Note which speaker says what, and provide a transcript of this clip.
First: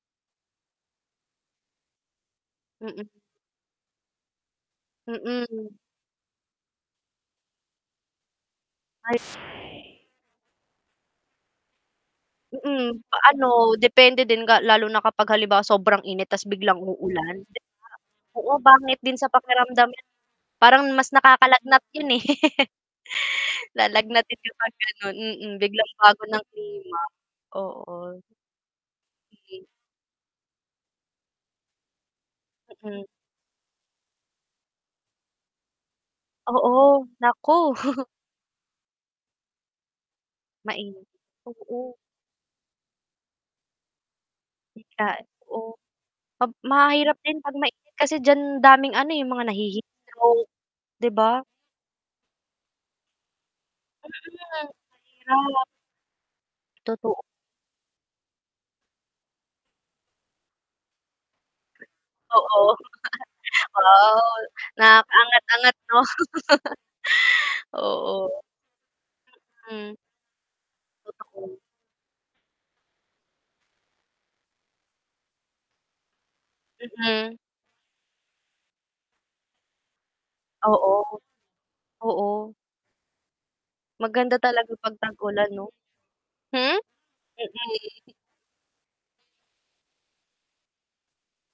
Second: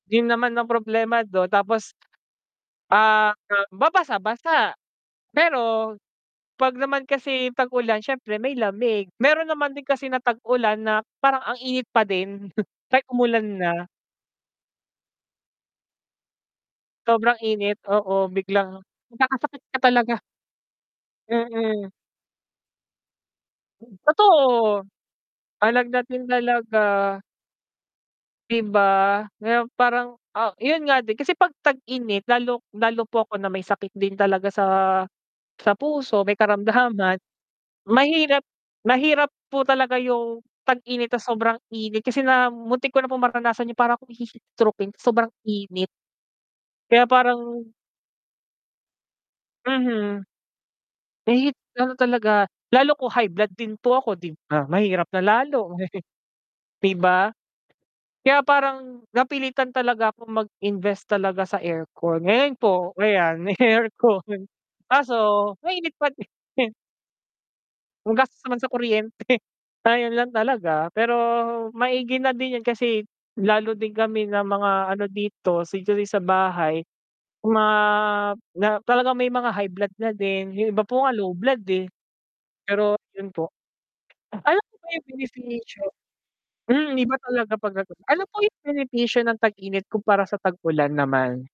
Speaker 1: Yun naman ang problema don, tapos
Speaker 2: Mm.
Speaker 1: Ah, ma babasa-basa,
Speaker 2: Mm.
Speaker 1: pero 'pag naman kasi tag-ulan siyempre may lamig,
Speaker 2: Ay.
Speaker 1: meron naman din kasi na tag-ulan na parang ang init pa din.
Speaker 2: Mm,
Speaker 1: Kahit umulan
Speaker 2: ano
Speaker 1: na.
Speaker 2: depende din ga lalo na kapag halimbawa sobrang init tas biglang uulan,
Speaker 1: Sobrang
Speaker 2: 'di ba?
Speaker 1: init, oo
Speaker 2: Oo,
Speaker 1: biglang
Speaker 2: pangit din sa
Speaker 1: magkakasakit ka
Speaker 2: pakiramdam yun.
Speaker 1: talaga.
Speaker 2: Parang mas nakakalagnat
Speaker 1: Mm.
Speaker 2: yun eh. Lalagnatin ka sa
Speaker 1: Totoo.
Speaker 2: ganun, mm. Biglang bago
Speaker 1: Lalagnatin
Speaker 2: ng
Speaker 1: talaga.
Speaker 2: klima. Oo.
Speaker 1: 'Di ba? Kaya parang ah, yun nga din kasi 'pag tag-init lalo lalo
Speaker 2: Mm.
Speaker 1: po ako na may sakit din talaga sa sa puso, may
Speaker 2: Oo,
Speaker 1: karamdaman.
Speaker 2: naku.
Speaker 1: Mahirap mahirap po talaga yung
Speaker 2: Mainit,
Speaker 1: tag-init tas sobrang
Speaker 2: oo.
Speaker 1: init kasi na muntik ko na pong maranasan yung para akong hi-heat strokin sa
Speaker 2: Bigla
Speaker 1: sobrang
Speaker 2: oh.
Speaker 1: init.
Speaker 2: Pab
Speaker 1: Kaya
Speaker 2: mahirap
Speaker 1: parang
Speaker 2: din pag mainit kasi diyan daming ano eh, yung mga
Speaker 1: Mhm.
Speaker 2: nahi-heatstroke 'di
Speaker 1: Eh,
Speaker 2: ba?
Speaker 1: heat ano talaga. Lalo ko high blood din po
Speaker 2: Mm,
Speaker 1: ako 'di ba, mahirap na
Speaker 2: mahirap.
Speaker 1: lalo. 'Di
Speaker 2: Toto
Speaker 1: ba? Kaya parang, napilitan talaga ako mag-invest talaga sa aircon, ngayon
Speaker 2: Oo.
Speaker 1: po ayan may
Speaker 2: Wow,
Speaker 1: aircon, kaso
Speaker 2: nakaka-angat-angat
Speaker 1: mainit
Speaker 2: 'no.
Speaker 1: pa din.
Speaker 2: Oo.
Speaker 1: Ang gastos naman sa kuryente.
Speaker 2: Hmm.
Speaker 1: Ayun lang talaga, pero
Speaker 2: [unintelligible]
Speaker 1: maigi na din yun kasi lalo din kami ng mga ano dito [unintelligible] sa bahay,
Speaker 2: Mm.
Speaker 1: ma na parang may mga high blood na din, yung iba po nga
Speaker 2: Oo.
Speaker 1: low blood eh.
Speaker 2: Oo.
Speaker 1: Pero yun po,
Speaker 2: Maganda
Speaker 1: alam
Speaker 2: talaga
Speaker 1: mo ba
Speaker 2: pag
Speaker 1: yung
Speaker 2: tag-ulan 'no.
Speaker 1: benepisyo
Speaker 2: Hmm?
Speaker 1: hmm, iba talaga
Speaker 2: Mm.
Speaker 1: pag ano. Ano po yung benepisyo ng tag-init kumpara sa tag ulan naman?